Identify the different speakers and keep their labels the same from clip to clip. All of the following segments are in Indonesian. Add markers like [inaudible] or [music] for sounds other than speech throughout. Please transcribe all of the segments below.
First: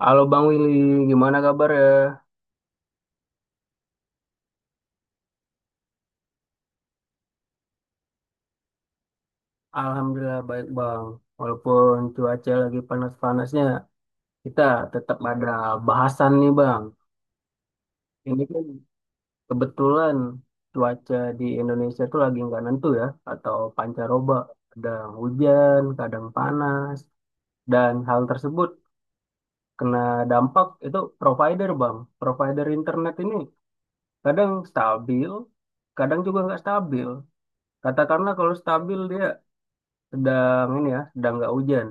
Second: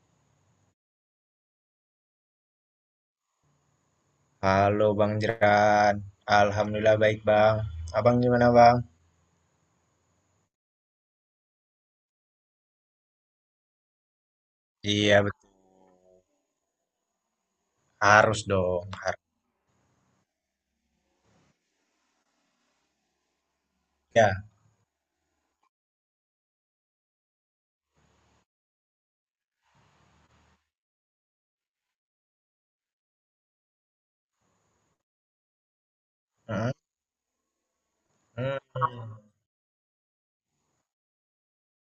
Speaker 1: Halo Bang Willy, gimana kabar ya?
Speaker 2: Halo Bang Jeran, Alhamdulillah baik Bang. Abang gimana Bang?
Speaker 1: Alhamdulillah baik Bang. Walaupun cuaca lagi panas-panasnya, kita tetap
Speaker 2: Iya
Speaker 1: ada bahasan nih Bang.
Speaker 2: harus
Speaker 1: Ini kan
Speaker 2: dong, harus
Speaker 1: kebetulan cuaca di Indonesia tuh lagi nggak nentu ya, atau pancaroba.
Speaker 2: ya.
Speaker 1: Kadang hujan, kadang panas. Dan hal tersebut kena dampak itu provider Bang. Provider internet ini kadang stabil, kadang juga nggak
Speaker 2: Heeh.
Speaker 1: stabil. Katakanlah kalau
Speaker 2: Hmm,
Speaker 1: stabil dia sedang ini ya, sedang nggak hujan.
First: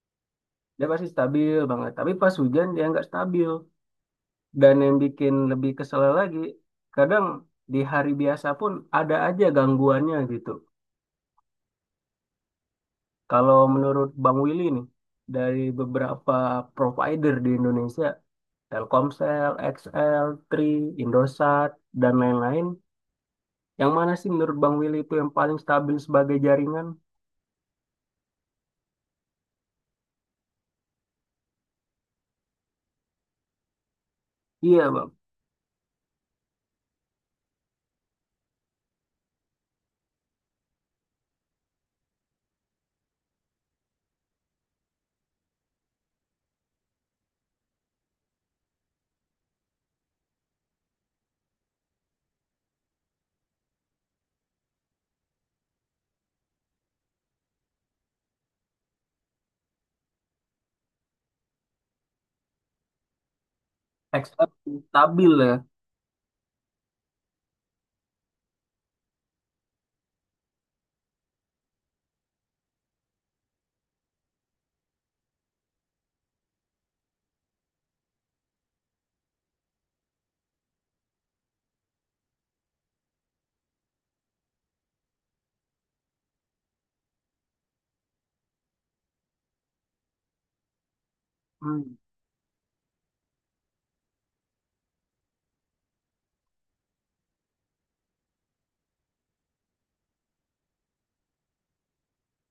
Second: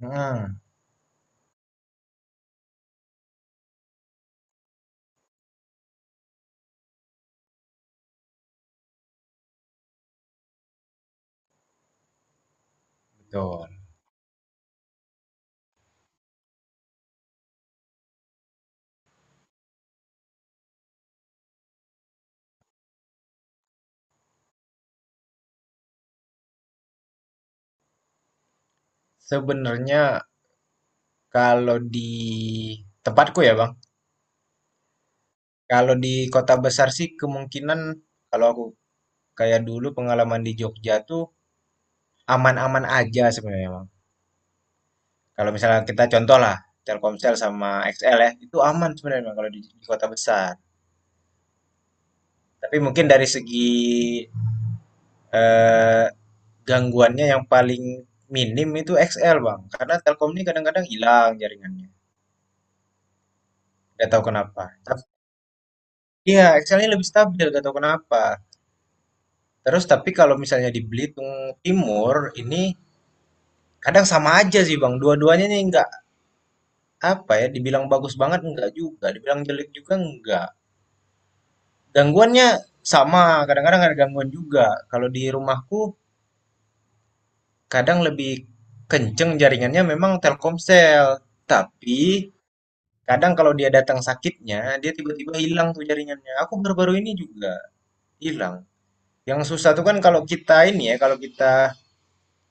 Speaker 2: hmm,
Speaker 1: Dia pasti stabil banget. Tapi pas hujan dia nggak stabil. Dan yang bikin lebih kesel lagi, kadang di hari biasa pun ada aja gangguannya gitu. Kalau
Speaker 2: betul.
Speaker 1: menurut Bang Willy nih, dari beberapa provider di Indonesia, Telkomsel, XL, Tri, Indosat, dan lain-lain, yang mana sih menurut Bang Willy itu yang paling stabil sebagai jaringan?
Speaker 2: Sebenarnya kalau di tempatku ya Bang,
Speaker 1: Iya, Bang.
Speaker 2: kalau di kota besar sih kemungkinan kalau aku kayak dulu pengalaman di Jogja tuh aman-aman aja sebenarnya Bang. Kalau misalnya kita contoh lah Telkomsel sama XL ya, itu aman sebenarnya Bang kalau di kota besar. Tapi mungkin dari segi eh, Gangguannya yang paling minim itu XL, Bang. Karena Telkom ini kadang-kadang hilang jaringannya, nggak tahu kenapa.
Speaker 1: XL
Speaker 2: Tapi
Speaker 1: stabil ya.
Speaker 2: iya, XL ini lebih stabil, nggak tahu kenapa. Terus tapi kalau misalnya di Belitung Timur ini kadang sama aja sih, Bang. Dua-duanya nih nggak apa ya, dibilang bagus banget nggak juga, dibilang jelek juga nggak. Gangguannya sama, kadang-kadang ada gangguan juga. Kalau di rumahku kadang lebih kenceng jaringannya memang Telkomsel.
Speaker 1: Hmm,
Speaker 2: Tapi kadang kalau dia datang sakitnya, dia tiba-tiba hilang tuh jaringannya. Aku baru-baru ini juga hilang. Yang susah tuh kan kalau kita ini ya, kalau kita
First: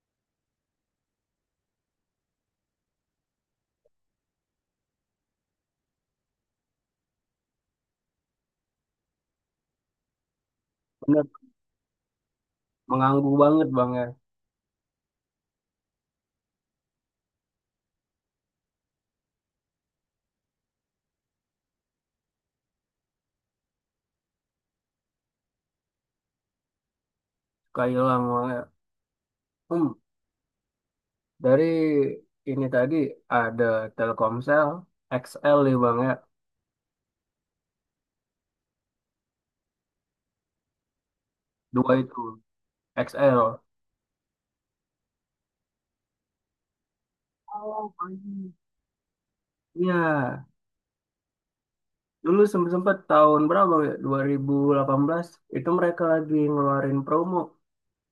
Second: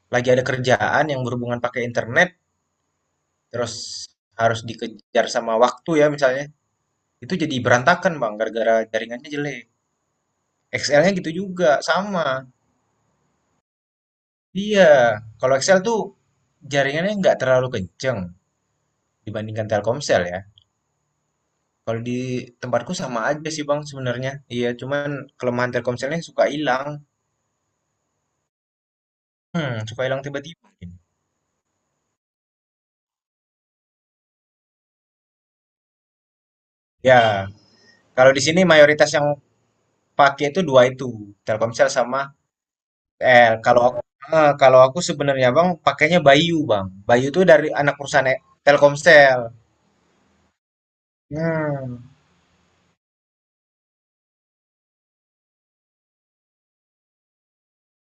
Speaker 2: lagi ada kerjaan yang berhubungan pakai internet, terus harus dikejar sama waktu ya misalnya, itu jadi berantakan bang, gara-gara jaringannya jelek. XL-nya gitu
Speaker 1: bener
Speaker 2: juga, sama.
Speaker 1: mengganggu banget bang ya,
Speaker 2: Iya, kalau XL tuh jaringannya nggak terlalu kenceng dibandingkan Telkomsel ya. Kalau di tempatku sama aja sih bang sebenarnya. Iya, cuman kelemahan Telkomselnya suka hilang.
Speaker 1: Kak Ilham.
Speaker 2: Hmm,
Speaker 1: hmm,
Speaker 2: suka hilang tiba-tiba.
Speaker 1: dari ini tadi ada Telkomsel, XL nih Bang ya,
Speaker 2: Ya, kalau di sini mayoritas yang pakai itu dua itu, Telkomsel
Speaker 1: dua
Speaker 2: sama
Speaker 1: itu, XL.
Speaker 2: L. Kalau aku, sebenarnya Bang pakainya Bayu, Bang. Bayu itu dari
Speaker 1: Oh,
Speaker 2: anak perusahaan
Speaker 1: pagi.
Speaker 2: Telkomsel.
Speaker 1: Iya,
Speaker 2: Hmm,
Speaker 1: dulu sempat sempat tahun berapa Bang, ya, 2018 itu mereka lagi ngeluarin promo,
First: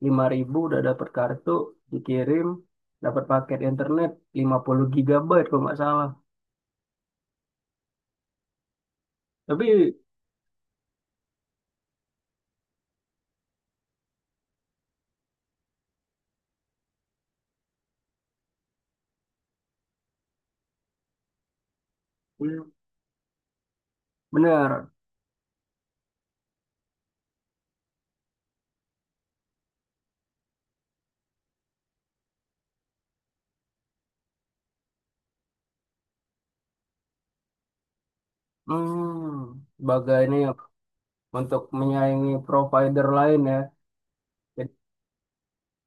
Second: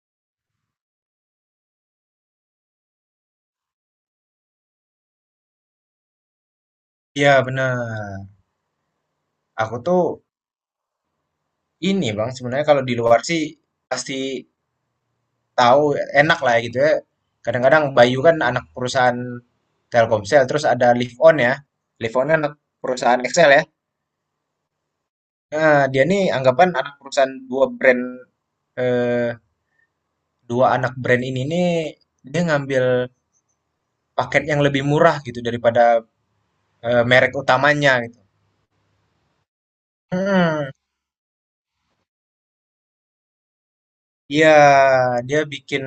Speaker 1: 5.000 udah dapat kartu, dikirim, dapat paket internet 50 GB kalau nggak salah.
Speaker 2: ya benar.
Speaker 1: Tapi
Speaker 2: Aku tuh ini, Bang, sebenarnya kalau di luar sih pasti tahu enak lah ya gitu ya. Kadang-kadang Bayu kan anak perusahaan Telkomsel, terus ada Live On ya. Live On kan anak
Speaker 1: hmm,
Speaker 2: perusahaan Excel ya.
Speaker 1: bener,
Speaker 2: Nah, dia nih anggapan anak perusahaan eh, dua anak brand ini nih dia ngambil paket yang lebih murah gitu daripada merek utamanya gitu.
Speaker 1: sebagai ini ya,
Speaker 2: Hmm,
Speaker 1: untuk menyaingi provider lain ya,
Speaker 2: iya,
Speaker 1: jadi
Speaker 2: dia bikin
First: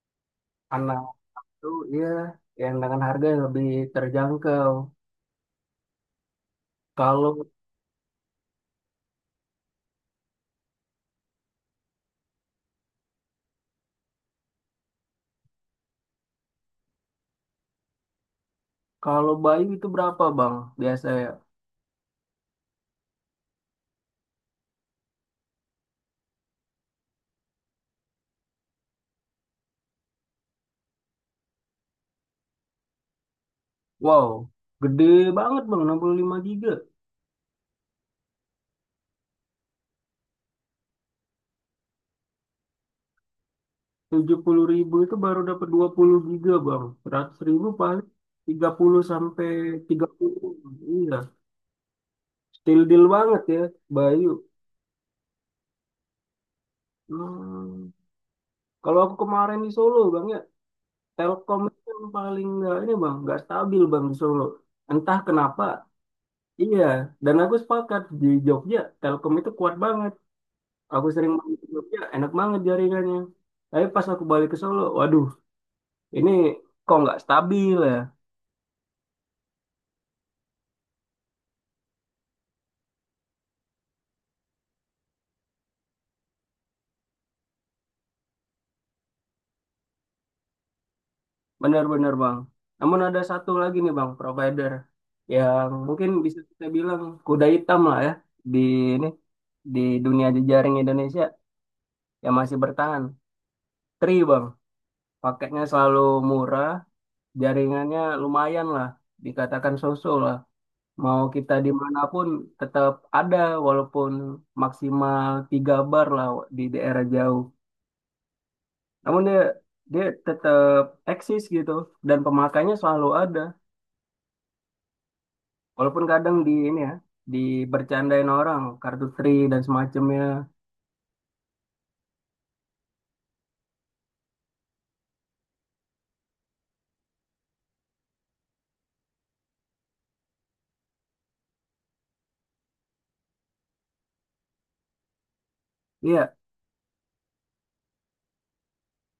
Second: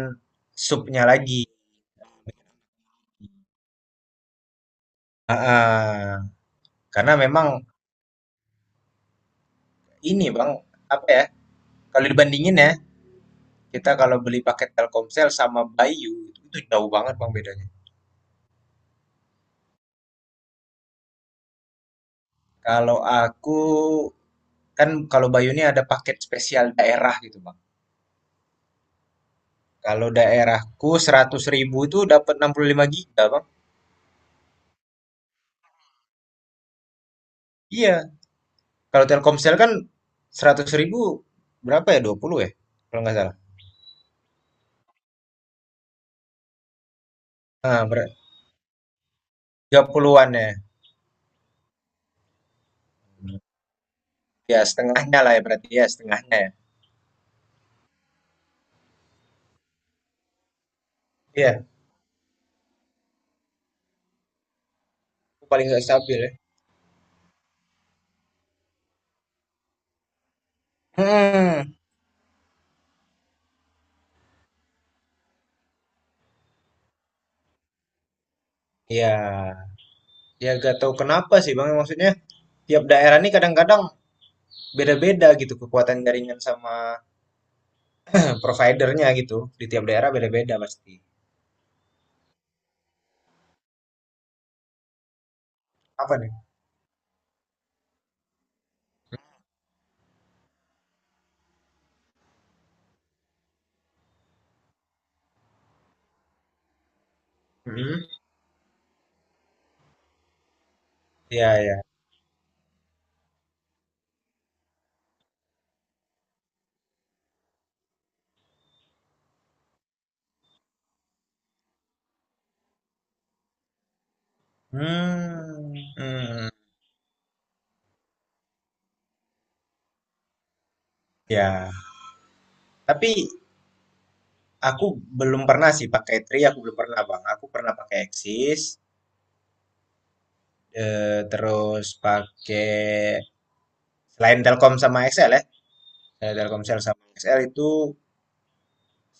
Speaker 1: anak
Speaker 2: supnya lagi.
Speaker 1: itu iya yang dengan harga yang lebih terjangkau.
Speaker 2: Ah, karena
Speaker 1: Kalau
Speaker 2: memang ini Bang, apa ya? Kalau dibandingin ya, kita kalau beli paket Telkomsel sama Bayu itu jauh banget Bang bedanya.
Speaker 1: kalau Bayu itu berapa Bang biasanya?
Speaker 2: Kalau aku kan kalau Bayu ini ada paket spesial daerah gitu Bang. Kalau daerahku 100 ribu itu dapat 65 giga Bang.
Speaker 1: Wow, gede banget Bang 65 GB.
Speaker 2: Iya, kalau Telkomsel kan 100 ribu berapa ya? 20 ya? Kalau nggak salah.
Speaker 1: 70.000 itu baru dapat 20 GB Bang. 100.000
Speaker 2: Nah,
Speaker 1: paling 30 sampai tiga
Speaker 2: 30
Speaker 1: puluh.
Speaker 2: ya.
Speaker 1: Iya, still deal banget ya Bayu.
Speaker 2: Ya, setengahnya lah ya berarti ya, setengahnya ya.
Speaker 1: Hmm. Kalau aku kemarin di Solo Bang ya, Telkom
Speaker 2: Iya,
Speaker 1: itu yang paling nggak ini Bang, nggak stabil Bang di Solo. Entah
Speaker 2: itu
Speaker 1: kenapa.
Speaker 2: paling nggak stabil ya.
Speaker 1: Iya, dan aku sepakat di Jogja Telkom itu kuat banget. Aku sering main ke
Speaker 2: Hmm.
Speaker 1: Jogja, enak banget jaringannya. Tapi pas aku balik ke Solo, waduh, ini kok nggak stabil ya?
Speaker 2: Ya, ya gak tahu kenapa sih Bang. Maksudnya tiap daerah ini kadang-kadang beda-beda gitu kekuatan jaringan sama providernya gitu. Di tiap daerah beda-beda pasti.
Speaker 1: Benar-benar bang. Namun ada satu lagi nih bang, provider yang mungkin
Speaker 2: Apa nih?
Speaker 1: bisa kita bilang kuda hitam lah ya di ini di dunia jejaring Indonesia yang masih bertahan. Tri bang, paketnya selalu murah, jaringannya
Speaker 2: Hmm.
Speaker 1: lumayan lah, dikatakan so-so lah. Mau kita
Speaker 2: Ya, ya.
Speaker 1: dimanapun tetap ada walaupun maksimal 3 bar lah di daerah jauh. Namun dia dia tetap eksis gitu dan pemakainya selalu ada.
Speaker 2: Hmm.
Speaker 1: Walaupun kadang
Speaker 2: Hmm.
Speaker 1: di ini ya dibercandain orang kartu tri dan semacamnya.
Speaker 2: Ya. Tapi aku belum pernah sih pakai Tri, aku belum pernah Bang. Aku pernah pakai Axis, terus pakai selain Telkom sama XL ya.
Speaker 1: Iya,
Speaker 2: Telkomsel sama XL itu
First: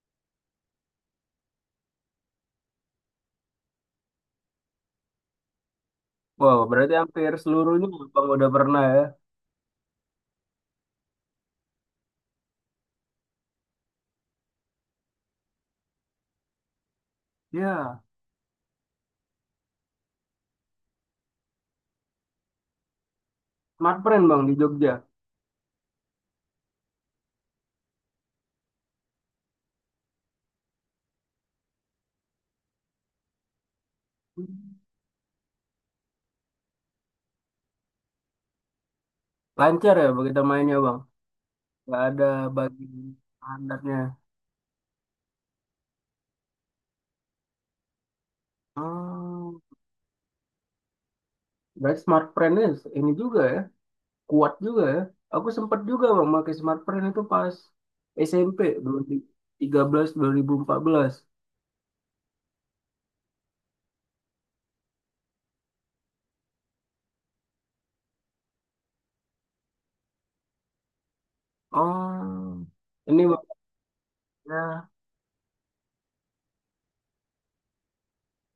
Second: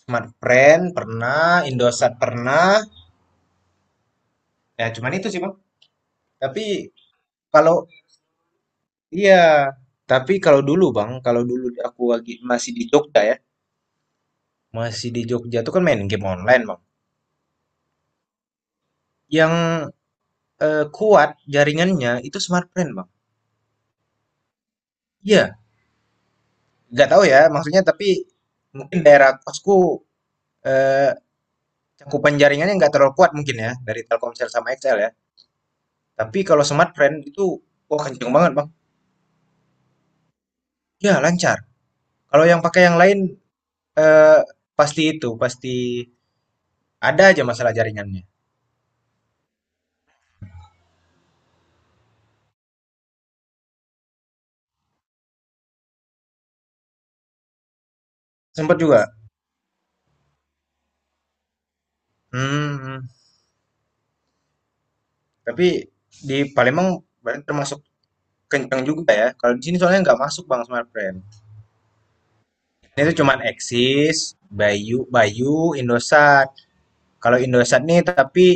Speaker 2: Smartfren pernah, Indosat pernah. Ya cuman itu sih Bang.
Speaker 1: wow
Speaker 2: Tapi
Speaker 1: berarti hampir seluruhnya
Speaker 2: kalau
Speaker 1: bang udah pernah ya.
Speaker 2: iya, tapi kalau dulu Bang, kalau dulu aku lagi masih di Jogja ya. Masih di Jogja tuh kan main game online Bang.
Speaker 1: Iya,
Speaker 2: Yang kuat jaringannya itu Smartfren Bang.
Speaker 1: smartfren bang di Jogja.
Speaker 2: Iya, nggak tahu ya, maksudnya tapi mungkin daerah kosku eh, cakupan jaringannya nggak terlalu kuat mungkin ya dari Telkomsel sama XL ya. Tapi kalau Smartfren itu wah kenceng banget bang.
Speaker 1: Lancar ya begitu mainnya bang.
Speaker 2: Ya lancar.
Speaker 1: Gak ada
Speaker 2: Kalau yang pakai
Speaker 1: bagi
Speaker 2: yang lain
Speaker 1: standarnya.
Speaker 2: eh, pasti itu pasti ada aja masalah jaringannya.
Speaker 1: Hmm, berarti smartfren ini juga ya. Kuat juga ya. Aku sempat juga bang pakai smartphone itu pas SMP
Speaker 2: Sempat juga.
Speaker 1: 2013 2014.
Speaker 2: Hmm, tapi di Palembang berarti termasuk kenceng juga ya. Kalau di sini soalnya nggak masuk bang Smartfren.
Speaker 1: Oh,
Speaker 2: Ini tuh
Speaker 1: ini
Speaker 2: cuman Axis,
Speaker 1: maksudnya
Speaker 2: Bayu, Bayu, Indosat. Kalau Indosat nih tapi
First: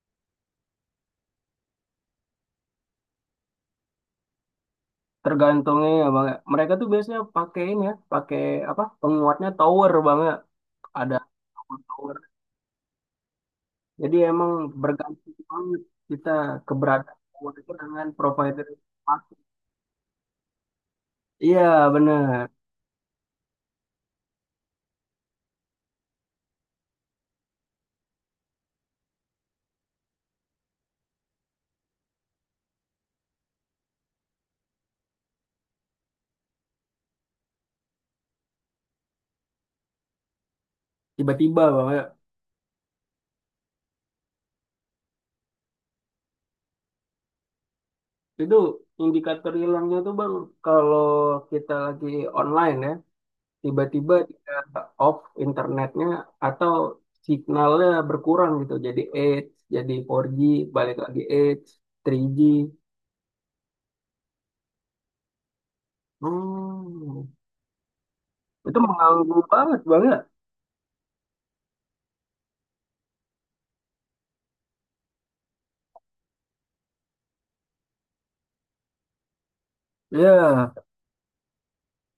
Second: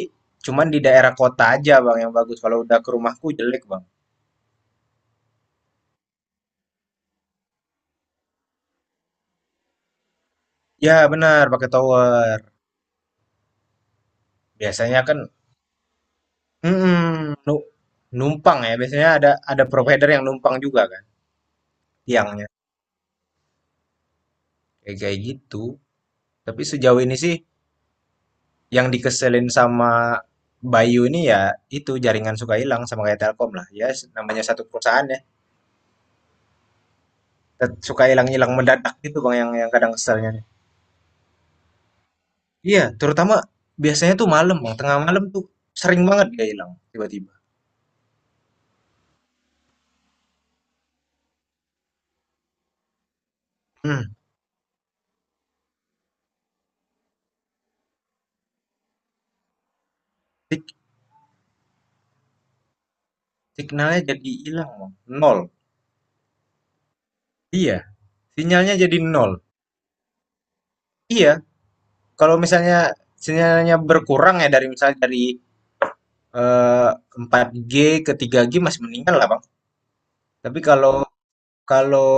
Speaker 2: cuman di daerah kota aja Bang yang bagus. Kalau udah ke rumahku jelek Bang.
Speaker 1: tergantungnya ya bang. Ya. Mereka tuh biasanya pakai ini ya, pakai apa? Penguatnya tower bang ya.
Speaker 2: Ya
Speaker 1: Ada
Speaker 2: benar pakai
Speaker 1: tower. Tower.
Speaker 2: tower.
Speaker 1: Jadi emang
Speaker 2: Biasanya kan
Speaker 1: bergantung banget kita keberadaan
Speaker 2: mm-mm,
Speaker 1: tower
Speaker 2: nu-
Speaker 1: itu dengan
Speaker 2: numpang
Speaker 1: provider.
Speaker 2: ya.
Speaker 1: Yang
Speaker 2: Biasanya
Speaker 1: pas.
Speaker 2: ada provider yang numpang juga kan
Speaker 1: Iya bener.
Speaker 2: tiangnya. Kayak kayak gitu. Tapi sejauh ini sih yang dikeselin sama Bayu ini ya itu jaringan suka hilang sama kayak Telkom lah. Ya namanya satu perusahaan ya. Suka hilang-hilang mendadak gitu Bang yang kadang keselnya.
Speaker 1: Tiba-tiba bang ya.
Speaker 2: Iya, terutama biasanya tuh malam, Bang, tengah malam tuh sering banget dia hilang tiba-tiba.
Speaker 1: Itu indikator hilangnya tuh bang kalau kita lagi online ya.
Speaker 2: Mhm,
Speaker 1: Tiba-tiba dia off internetnya atau signalnya berkurang gitu jadi 8 jadi 4G
Speaker 2: sig
Speaker 1: balik lagi 8 3G.
Speaker 2: signalnya jadi hilang, Bang, nol.
Speaker 1: hmm.
Speaker 2: Iya, sinyalnya
Speaker 1: Itu
Speaker 2: jadi nol.
Speaker 1: mengganggu banget banget
Speaker 2: Iya, kalau misalnya sinyalnya berkurang ya dari misalnya dari, eee, 4G ke 3G masih mendingan lah, Bang. Tapi
Speaker 1: ya,
Speaker 2: kalau kalau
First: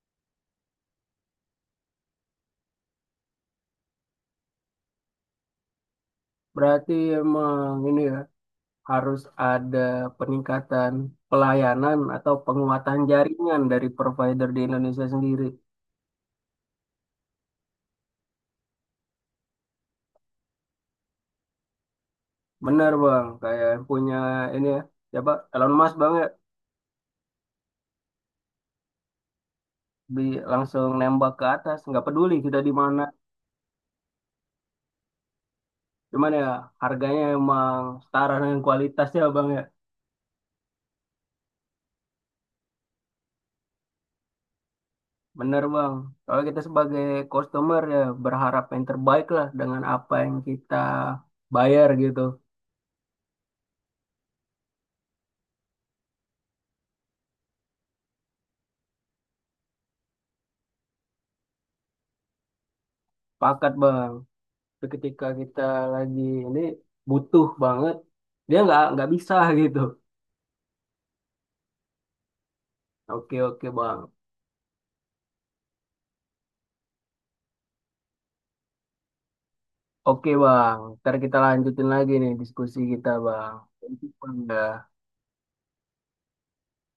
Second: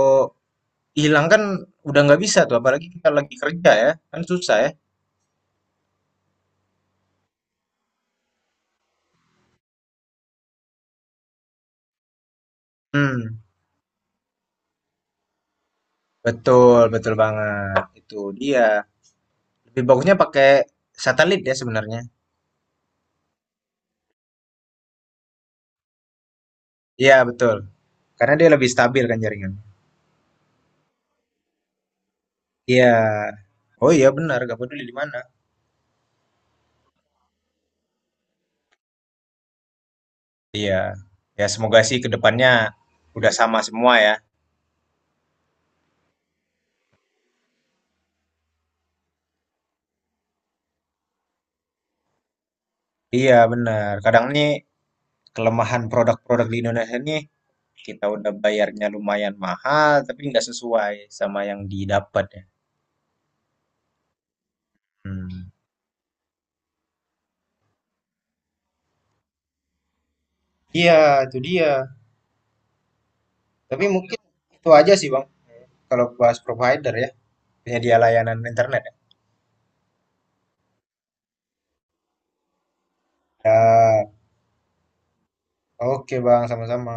Speaker 2: hilang kan udah nggak bisa tuh, apalagi kita lagi kerja ya, kan susah ya.
Speaker 1: berarti emang ini ya harus ada peningkatan pelayanan atau penguatan
Speaker 2: Hmm,
Speaker 1: jaringan dari provider di Indonesia sendiri.
Speaker 2: Betul betul banget, itu dia. Lebih bagusnya pakai satelit ya sebenarnya.
Speaker 1: Benar bang, kayak yang punya ini ya, Coba Elon Musk banget.
Speaker 2: Iya, betul. Karena dia lebih stabil kan jaringan.
Speaker 1: bi Langsung nembak ke atas, nggak peduli kita di
Speaker 2: Iya.
Speaker 1: mana.
Speaker 2: Oh iya benar, gak peduli di mana.
Speaker 1: Cuman ya harganya emang setara dengan kualitasnya bang ya.
Speaker 2: Iya. Ya semoga sih ke depannya udah sama semua ya.
Speaker 1: Bener bang. Kalau kita sebagai customer ya berharap yang terbaik lah dengan apa yang kita bayar gitu.
Speaker 2: Iya benar. Kadang nih kelemahan produk-produk di Indonesia nih kita udah bayarnya lumayan mahal tapi nggak sesuai sama yang didapat ya.
Speaker 1: Pakat bang. Tapi ketika
Speaker 2: Hmm.
Speaker 1: kita lagi ini butuh banget, dia nggak bisa [laughs] gitu.
Speaker 2: Iya, itu dia.
Speaker 1: Oke oke
Speaker 2: Tapi
Speaker 1: bang.
Speaker 2: mungkin itu aja sih Bang kalau bahas provider ya, penyedia layanan internet ya.
Speaker 1: Oke bang. Ntar kita lanjutin lagi nih diskusi kita bang. Thank you,
Speaker 2: Ya,
Speaker 1: Bang. Dah.
Speaker 2: oke Bang, sama-sama.